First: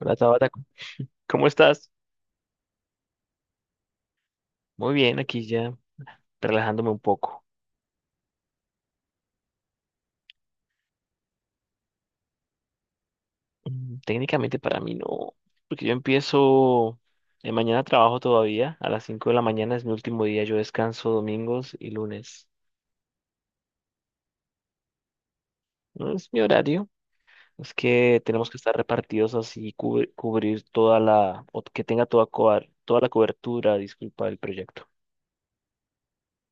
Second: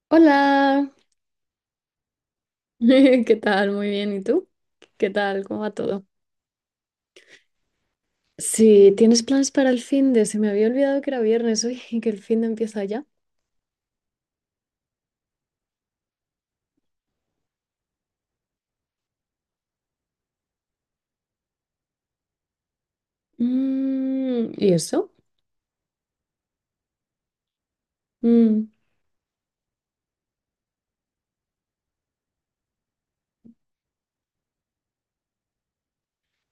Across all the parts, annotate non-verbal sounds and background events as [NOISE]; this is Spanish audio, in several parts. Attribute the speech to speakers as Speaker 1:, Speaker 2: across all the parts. Speaker 1: Hola Tabata,
Speaker 2: Hola,
Speaker 1: ¿cómo estás?
Speaker 2: [LAUGHS] ¿qué tal? Muy bien, ¿y tú?
Speaker 1: Muy
Speaker 2: ¿Qué
Speaker 1: bien,
Speaker 2: tal?
Speaker 1: aquí
Speaker 2: ¿Cómo va
Speaker 1: ya
Speaker 2: todo?
Speaker 1: relajándome un poco.
Speaker 2: Sí, ¿tienes planes para el fin de? Se me había olvidado que era viernes hoy y que el fin de empieza ya.
Speaker 1: Técnicamente para mí no, porque yo empiezo, mañana trabajo todavía, a las 5 de la mañana es mi último día, yo descanso domingos y lunes.
Speaker 2: ¿Y eso?
Speaker 1: No es mi horario, es que tenemos que
Speaker 2: Mm,
Speaker 1: estar repartidos así, cubrir toda la, o que tenga toda, toda la cobertura, disculpa, del proyecto.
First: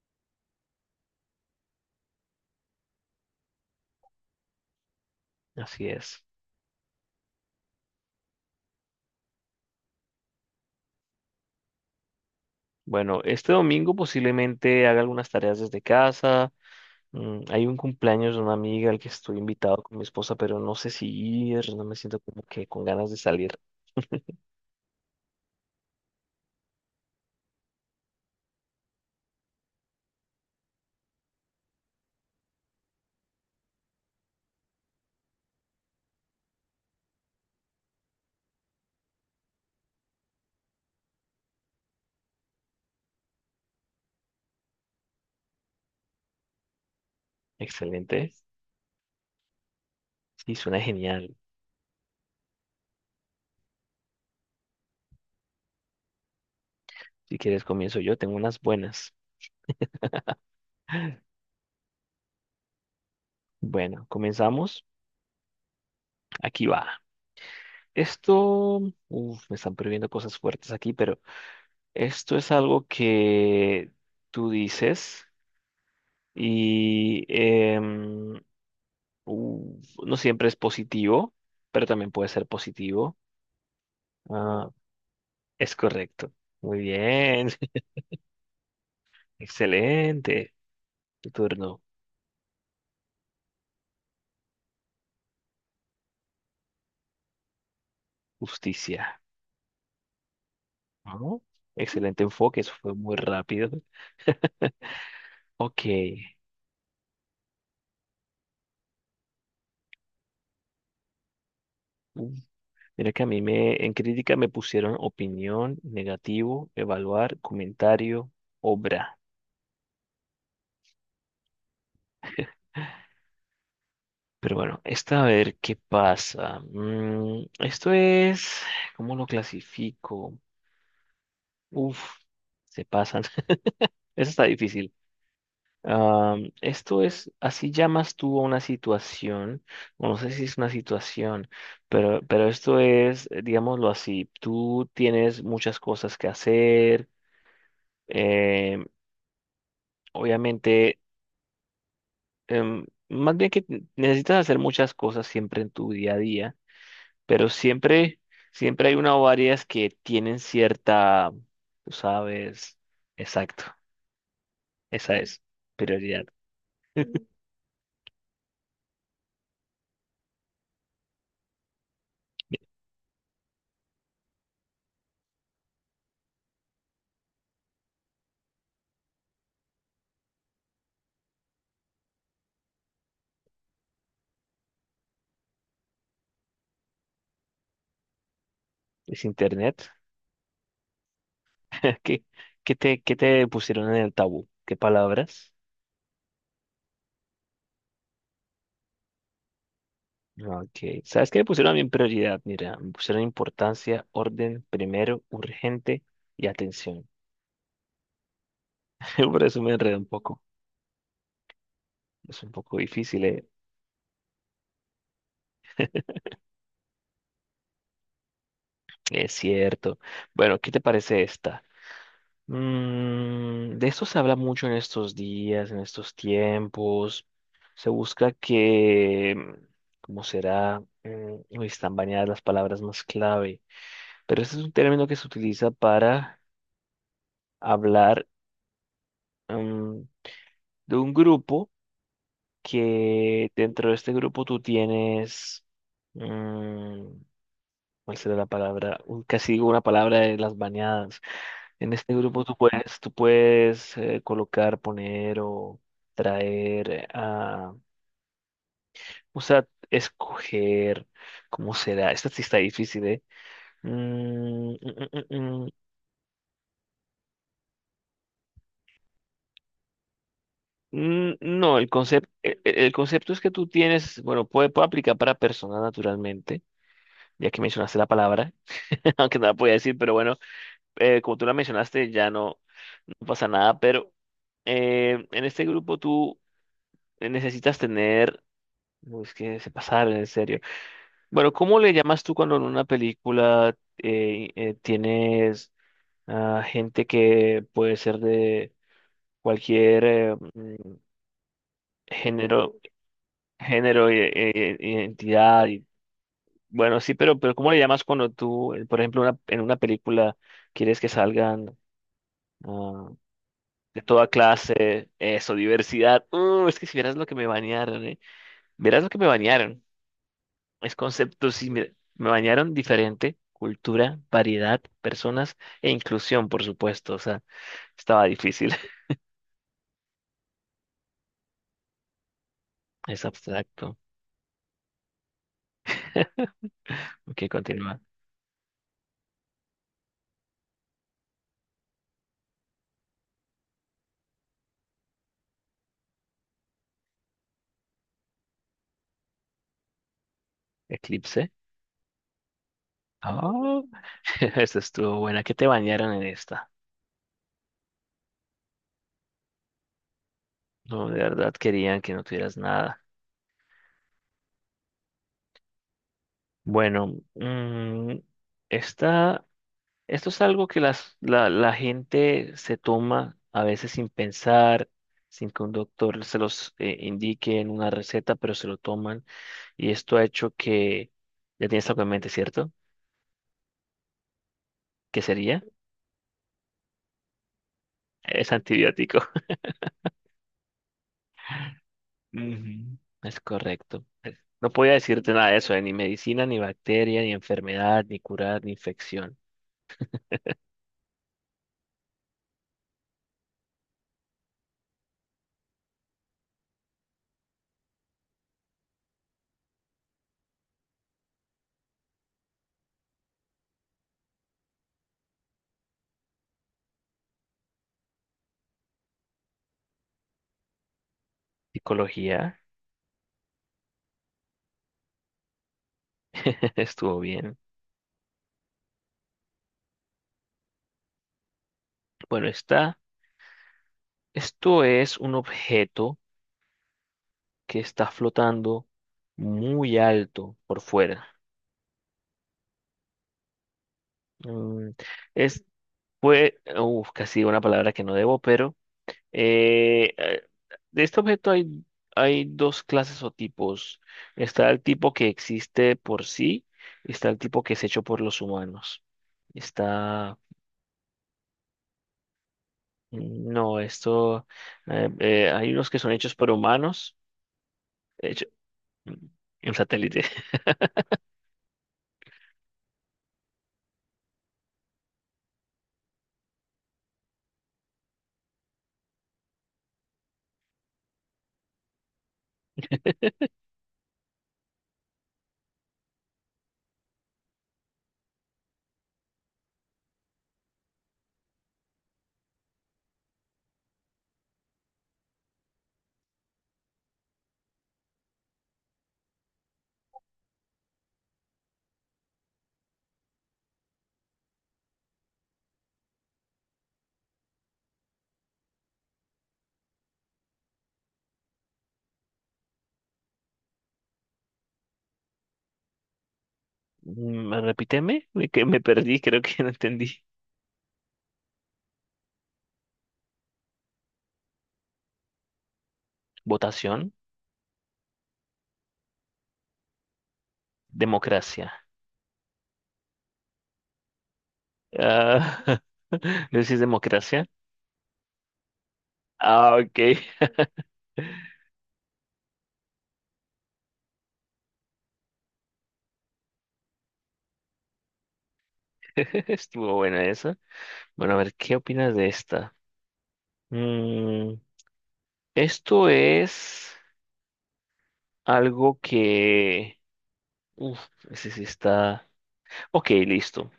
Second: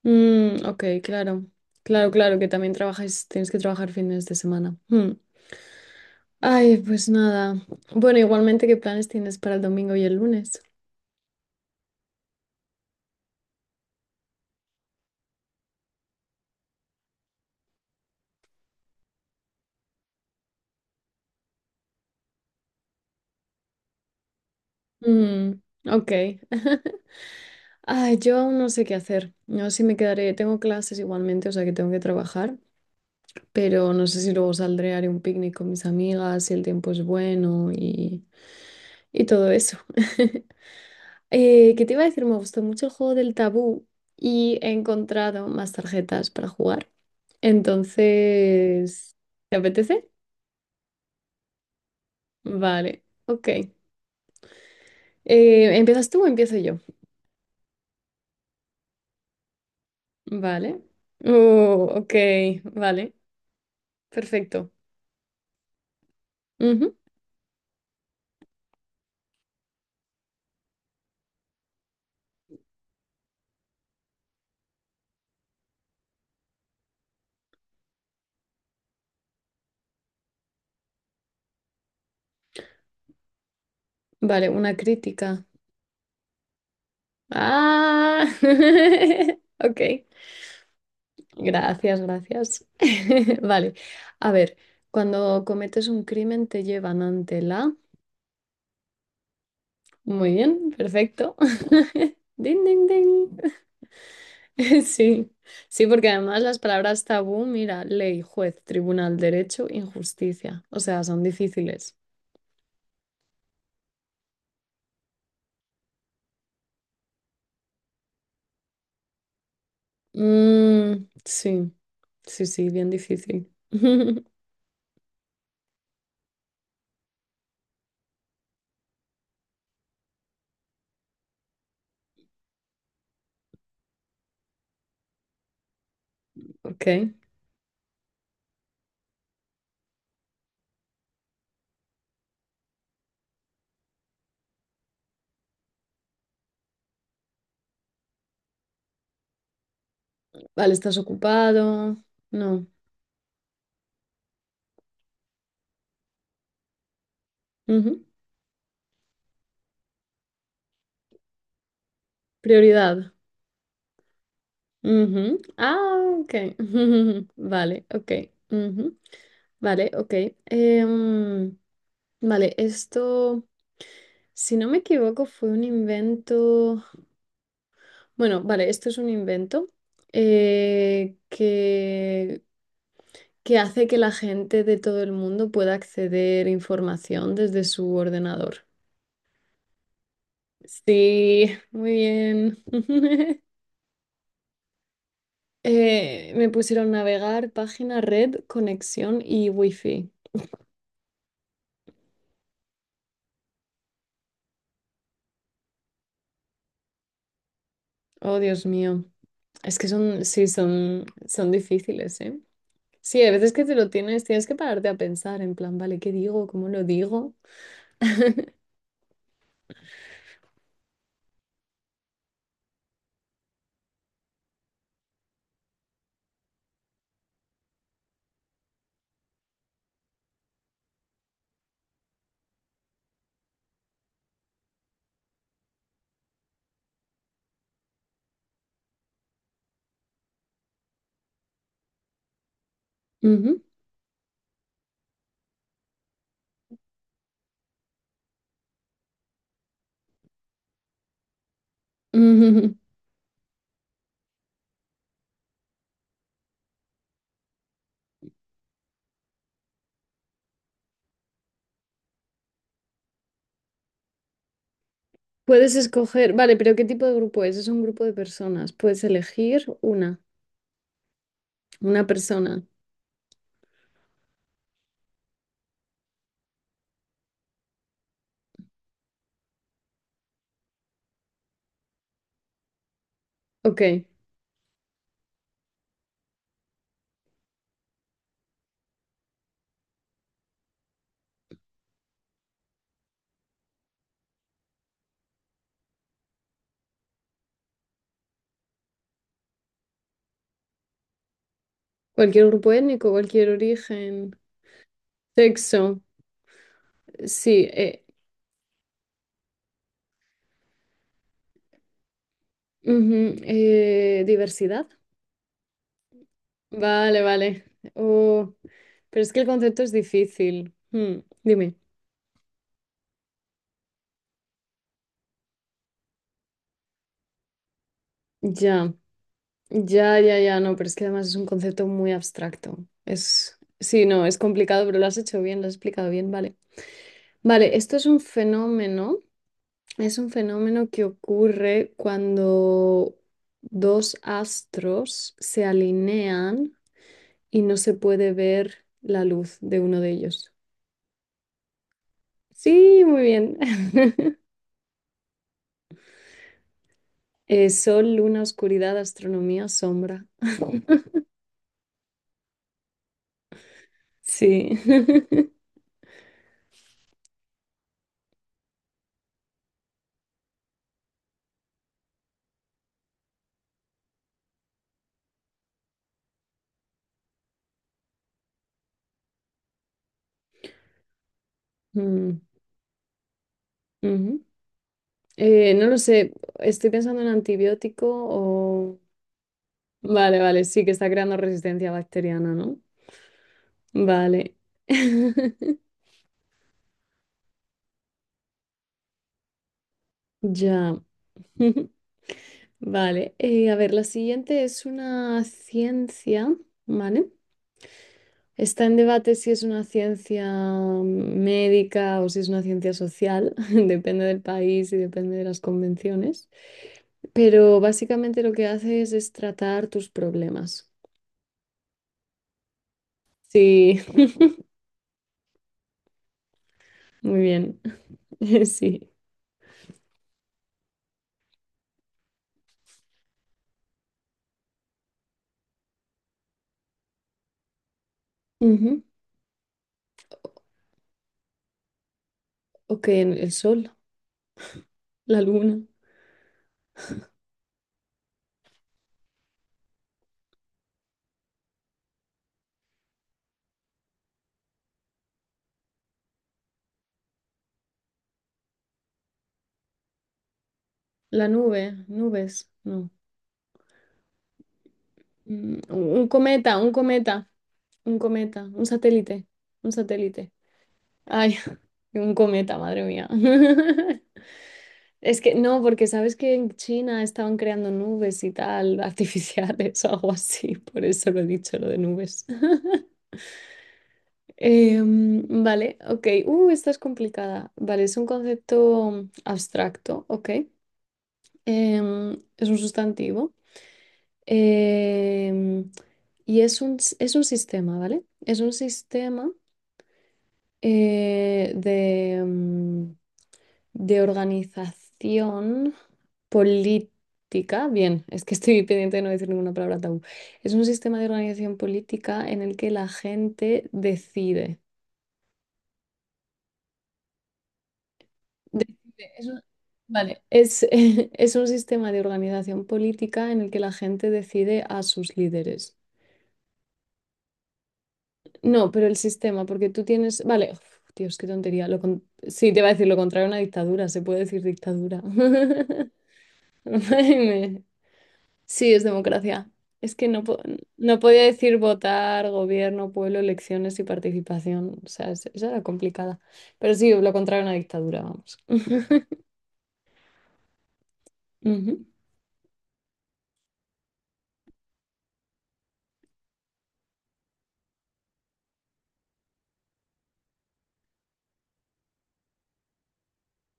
Speaker 2: ok, claro. Claro, claro, que también trabajáis, tienes que trabajar fines de semana. Mm.
Speaker 1: Así es.
Speaker 2: Ay, pues nada. Bueno, igualmente, ¿qué planes tienes para el domingo y el lunes?
Speaker 1: Bueno, este domingo posiblemente haga algunas tareas desde casa. Hay un cumpleaños de una amiga al que estoy invitado con mi esposa, pero no sé si ir, no me siento como que con ganas de salir.
Speaker 2: Mm, ok. [LAUGHS] Ay, yo aún no sé qué hacer. No sé si me quedaré. Tengo clases igualmente, o sea que tengo que trabajar. Pero no sé si luego saldré, haré un picnic con mis amigas, si el tiempo es bueno y todo eso. [LAUGHS] ¿Qué te iba a decir? Me gustó mucho el juego del tabú y he encontrado más tarjetas para jugar.
Speaker 1: Excelente.
Speaker 2: Entonces, ¿te apetece?
Speaker 1: Sí, suena genial.
Speaker 2: Vale, ok. ¿Empiezas tú o empiezo yo?
Speaker 1: Si quieres, comienzo yo, tengo unas buenas.
Speaker 2: Vale. Oh, ok, vale,
Speaker 1: Bueno,
Speaker 2: perfecto.
Speaker 1: comenzamos. Aquí va.
Speaker 2: Ujú.
Speaker 1: Esto, uf, me están prohibiendo cosas fuertes aquí, pero esto es algo que tú dices y no siempre es positivo, pero también puede ser positivo.
Speaker 2: Vale,
Speaker 1: Ah,
Speaker 2: una crítica.
Speaker 1: es correcto. Muy bien. [LAUGHS]
Speaker 2: Ah, [LAUGHS] ok.
Speaker 1: Excelente. Tu turno.
Speaker 2: Gracias, gracias. [LAUGHS] Vale, a ver, cuando cometes un crimen te llevan ante la...
Speaker 1: Justicia.
Speaker 2: Muy bien,
Speaker 1: Ajá.
Speaker 2: perfecto. [LAUGHS]
Speaker 1: Excelente enfoque.
Speaker 2: Ding,
Speaker 1: Eso
Speaker 2: ding,
Speaker 1: fue muy
Speaker 2: ding.
Speaker 1: rápido.
Speaker 2: [LAUGHS] Sí,
Speaker 1: Ok.
Speaker 2: sí, porque además las palabras tabú, mira, ley, juez, tribunal, derecho, injusticia. O sea, son difíciles.
Speaker 1: Mm. Mira que en crítica me pusieron opinión, negativo, evaluar, comentario, obra.
Speaker 2: Mm, sí, sí, sí, bien difícil. [LAUGHS]
Speaker 1: Pero bueno, esta a ver qué pasa. Esto es, ¿cómo lo clasifico? Uf, se pasan. [LAUGHS] Eso está difícil.
Speaker 2: Ok,
Speaker 1: Esto es, así llamas tú a una situación, o no sé si es una situación, pero esto es, digámoslo así, tú tienes muchas cosas que hacer, em,
Speaker 2: vale,
Speaker 1: obviamente,
Speaker 2: ¿estás ocupado? No.
Speaker 1: más bien que necesitas hacer muchas cosas siempre en tu día a día, pero
Speaker 2: Ujú.
Speaker 1: siempre, siempre hay una o varias que tienen cierta, tú sabes,
Speaker 2: Prioridad.
Speaker 1: exacto, esa es,
Speaker 2: Ujú. Ah,
Speaker 1: prioridad.
Speaker 2: ok.
Speaker 1: [LAUGHS]
Speaker 2: [LAUGHS] Vale, ok. Ujú. Vale, ok. Em, vale, esto, si no me equivoco, fue un invento. Bueno, vale, esto es un invento eh, que, que hace que la gente de todo el mundo pueda acceder a información desde su ordenador.
Speaker 1: ¿Es internet?
Speaker 2: Sí, muy
Speaker 1: [LAUGHS] ¿Qué,
Speaker 2: bien.
Speaker 1: ¿qué
Speaker 2: [LAUGHS]
Speaker 1: te pusieron en el tabú? ¿Qué palabras?
Speaker 2: Me pusieron navegar, página, red, conexión y wifi.
Speaker 1: Ah, ok. ¿Sabes qué me pusieron a mí en prioridad? Mira, me pusieron importancia, orden, primero, urgente y atención.
Speaker 2: Oh, Dios mío.
Speaker 1: [LAUGHS] Por eso me
Speaker 2: Es que
Speaker 1: enredé un
Speaker 2: son,
Speaker 1: poco.
Speaker 2: sí, son, son difíciles, ¿eh?
Speaker 1: Es un poco
Speaker 2: Sí,
Speaker 1: difícil,
Speaker 2: hay
Speaker 1: ¿eh?
Speaker 2: veces que te lo tienes, tienes que pararte a pensar en plan, vale, ¿qué digo? ¿Cómo lo digo?
Speaker 1: Es cierto. Bueno, ¿qué te parece esta? De esto se habla mucho en estos días, en estos tiempos. Se busca que, ¿cómo será? Uy, están bañadas las palabras más clave. Pero ese es un término que se utiliza para hablar mm, de un grupo que
Speaker 2: Ujú,
Speaker 1: dentro de este grupo tú tienes, mm, ¿cuál será la palabra? Casi digo una palabra de las bañadas. En este grupo tú
Speaker 2: ujú.
Speaker 1: puedes, tú puedes colocar, poner o traer, o sea, escoger, ¿cómo será? Esta sí está difícil, ¿eh? Mm, mm,
Speaker 2: [LAUGHS]
Speaker 1: mm, mm, mm.
Speaker 2: Puedes escoger, vale, pero ¿qué tipo de grupo es? Es un grupo de personas. Puedes elegir
Speaker 1: No, el
Speaker 2: una
Speaker 1: concepto,
Speaker 2: persona.
Speaker 1: el concepto es que tú tienes, bueno, puede aplicar para personas naturalmente, ya que mencionaste la palabra, [LAUGHS] aunque no la podía decir, pero bueno, como tú la mencionaste, no pasa nada,
Speaker 2: Ok.
Speaker 1: pero en este grupo tú necesitas tener, no, es que se pasaron, en serio. Bueno, ¿cómo le llamas tú cuando en una película tienes gente que puede ser de cualquier
Speaker 2: Cualquier grupo
Speaker 1: género?
Speaker 2: étnico, cualquier
Speaker 1: Género,
Speaker 2: origen,
Speaker 1: identidad, y,
Speaker 2: sexo.
Speaker 1: bueno, sí, pero
Speaker 2: Sí,
Speaker 1: ¿cómo le llamas cuando tú, por ejemplo, en una película quieres que salgan ah,
Speaker 2: ujú,
Speaker 1: de toda
Speaker 2: diversidad.
Speaker 1: clase, eso, ¿diversidad? Es que si vieras
Speaker 2: Vale,
Speaker 1: lo que me
Speaker 2: vale.
Speaker 1: bañaron, ¿eh?
Speaker 2: Oh,
Speaker 1: Verás lo que
Speaker 2: pero
Speaker 1: me
Speaker 2: es que el concepto
Speaker 1: bañaron.
Speaker 2: es difícil.
Speaker 1: Es
Speaker 2: Hmm,
Speaker 1: concepto, sí,
Speaker 2: dime.
Speaker 1: me bañaron diferente, cultura, variedad, personas e inclusión, por supuesto. O sea, estaba difícil.
Speaker 2: Ya.
Speaker 1: [LAUGHS]
Speaker 2: Ya, ya, ya, no, pero es que además es un concepto muy abstracto.
Speaker 1: Es
Speaker 2: Es,
Speaker 1: abstracto.
Speaker 2: sí, no, es complicado, pero lo has hecho bien, lo has explicado bien, vale.
Speaker 1: Ok,
Speaker 2: Vale, esto
Speaker 1: continúa.
Speaker 2: es un fenómeno que ocurre cuando dos astros se alinean y no se puede ver la luz de uno de ellos.
Speaker 1: Eclipse.
Speaker 2: Sí, muy bien.
Speaker 1: Oh, [LAUGHS]
Speaker 2: [LAUGHS]
Speaker 1: esa estuvo buena. ¿Qué te bañaron en esta?
Speaker 2: Sol, luna, oscuridad, astronomía, sombra.
Speaker 1: No,
Speaker 2: [LAUGHS]
Speaker 1: de verdad querían que no tuvieras nada.
Speaker 2: Sí. [LAUGHS]
Speaker 1: Bueno, esta, esto es algo que la gente se toma a veces sin pensar, sin que un doctor se los indique en una receta, pero se lo toman. Y esto ha hecho que, ya tienes algo en mente,
Speaker 2: Mm,
Speaker 1: ¿cierto?
Speaker 2: ujú.
Speaker 1: ¿Qué sería?
Speaker 2: No lo sé, estoy pensando en antibiótico
Speaker 1: Es
Speaker 2: o...
Speaker 1: antibiótico.
Speaker 2: Vale, vale, sí que está creando resistencia
Speaker 1: [LAUGHS]
Speaker 2: bacteriana, ¿no?
Speaker 1: Ujú. Es correcto.
Speaker 2: Vale.
Speaker 1: No podía decirte nada de eso,
Speaker 2: [LAUGHS]
Speaker 1: de ni medicina, ni bacteria, ni enfermedad, ni curar, ni infección.
Speaker 2: Ya. [LAUGHS] Vale. A ver, la siguiente es una ciencia, ¿vale? Está en debate si es una ciencia médica o si es una ciencia social, [LAUGHS] depende del país y depende de las convenciones, pero básicamente lo que haces es tratar tus problemas.
Speaker 1: Psicología,
Speaker 2: Sí,
Speaker 1: [LAUGHS] estuvo
Speaker 2: [LAUGHS] muy
Speaker 1: bien.
Speaker 2: bien. [LAUGHS] Sí.
Speaker 1: Bueno, está. Esto es un objeto que está flotando
Speaker 2: Ujú.
Speaker 1: muy alto por fuera.
Speaker 2: Ok, en el sol,
Speaker 1: Mm,
Speaker 2: la
Speaker 1: es,
Speaker 2: luna,
Speaker 1: fue, uf, casi digo una palabra que no debo, pero eh, eh, de este objeto hay, hay dos clases o tipos. Está el tipo que existe por sí y está el tipo que es hecho por los humanos. Está,
Speaker 2: la nube, nubes, no.
Speaker 1: no, esto, hay
Speaker 2: Mm,
Speaker 1: unos que
Speaker 2: Un
Speaker 1: son
Speaker 2: un
Speaker 1: hechos por
Speaker 2: cometa, un
Speaker 1: humanos,
Speaker 2: cometa, un
Speaker 1: hecho,
Speaker 2: cometa, un satélite,
Speaker 1: un
Speaker 2: un
Speaker 1: satélite.
Speaker 2: satélite. Ay, [LAUGHS] un cometa, madre mía. [LAUGHS] Es que no, porque sabes que en China estaban creando nubes y tal, [LAUGHS] artificiales o algo así, por eso lo he dicho, lo de nubes. [LAUGHS]
Speaker 1: [LAUGHS]
Speaker 2: Vale, ok. Esta es complicada. Vale, es un concepto abstracto, ok. Es un sustantivo. Em, y es un, s- es un sistema, ¿vale? Es un sistema eh, de, mm, de organización política. Bien, es que estoy pendiente de no decir ninguna palabra tabú. Es un sistema de organización política en el que la gente decide.
Speaker 1: Repíteme, que me perdí,
Speaker 2: Decide,
Speaker 1: creo
Speaker 2: es
Speaker 1: que
Speaker 2: un-
Speaker 1: no entendí.
Speaker 2: vale, es, [LAUGHS] es un sistema de organización política en el que la gente decide a sus líderes.
Speaker 1: Votación,
Speaker 2: No, pero el sistema, porque tú tienes. Vale, uf, Dios, qué
Speaker 1: democracia.
Speaker 2: tontería. Sí, te va a decir lo contrario a una dictadura, se puede decir dictadura.
Speaker 1: Ah, [LAUGHS]
Speaker 2: [LAUGHS]
Speaker 1: no sé si es
Speaker 2: Ay,
Speaker 1: democracia.
Speaker 2: me- Sí, es democracia.
Speaker 1: Ah, ok.
Speaker 2: Es que no, no podía
Speaker 1: [LAUGHS]
Speaker 2: decir votar, gobierno, pueblo, elecciones y participación. O sea, esa era complicada. Pero sí, lo contrario a una dictadura, vamos. [LAUGHS]
Speaker 1: Estuvo buena esa. Bueno, a ver, ¿qué
Speaker 2: Ujú,
Speaker 1: opinas de esta? Mm, esto es algo que... Uf, ese sí está... Ok, listo.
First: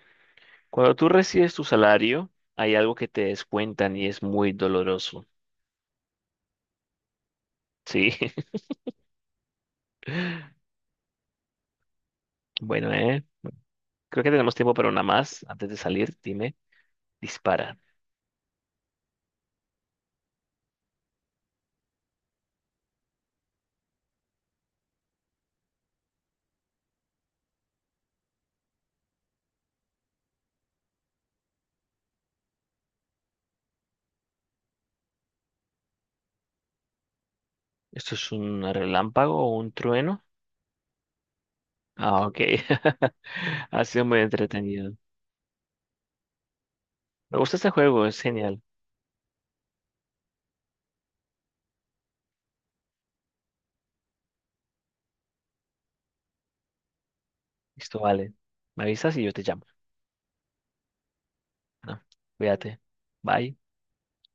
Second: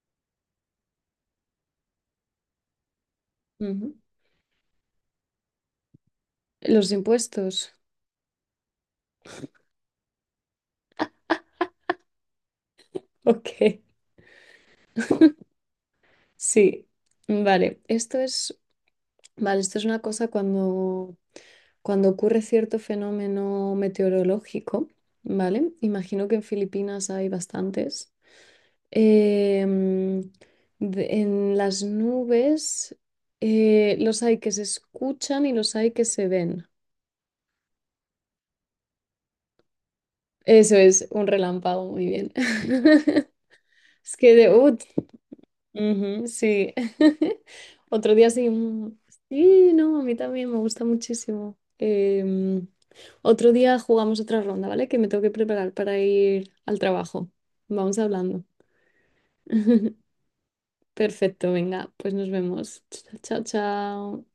Speaker 1: Cuando tú recibes tu salario, hay algo que te
Speaker 2: ujú.
Speaker 1: descuentan y es muy doloroso.
Speaker 2: Los impuestos.
Speaker 1: Sí. [LAUGHS] Bueno,
Speaker 2: [LAUGHS] Ok,
Speaker 1: Creo que tenemos tiempo para una más. Antes de salir, dime,
Speaker 2: sí.
Speaker 1: dispara.
Speaker 2: Vale, esto es. Vale, esto es una cosa cuando ocurre cierto fenómeno meteorológico, ¿vale? Imagino que en Filipinas hay bastantes. em, en las nubes los hay que se escuchan y los hay que se ven.
Speaker 1: ¿Esto es un relámpago o un trueno?
Speaker 2: Eso es un relámpago, muy
Speaker 1: Ah,
Speaker 2: bien.
Speaker 1: ok. [LAUGHS]
Speaker 2: [LAUGHS]
Speaker 1: Ha sido
Speaker 2: Es
Speaker 1: muy
Speaker 2: que de, uh,
Speaker 1: entretenido.
Speaker 2: Ujú, sí.
Speaker 1: Me
Speaker 2: [LAUGHS]
Speaker 1: gusta este juego,
Speaker 2: Otro
Speaker 1: es
Speaker 2: día sí.
Speaker 1: genial.
Speaker 2: Sí, no, a mí también me gusta muchísimo. Otro día jugamos otra ronda, ¿vale? Que me tengo que preparar para ir al trabajo. Vamos
Speaker 1: Listo, vale.
Speaker 2: hablando.
Speaker 1: Me avisas y yo te llamo.
Speaker 2: [LAUGHS] Perfecto, venga,
Speaker 1: ¿No?
Speaker 2: pues nos
Speaker 1: Cuídate.
Speaker 2: vemos. Chao,
Speaker 1: Bye.
Speaker 2: chao.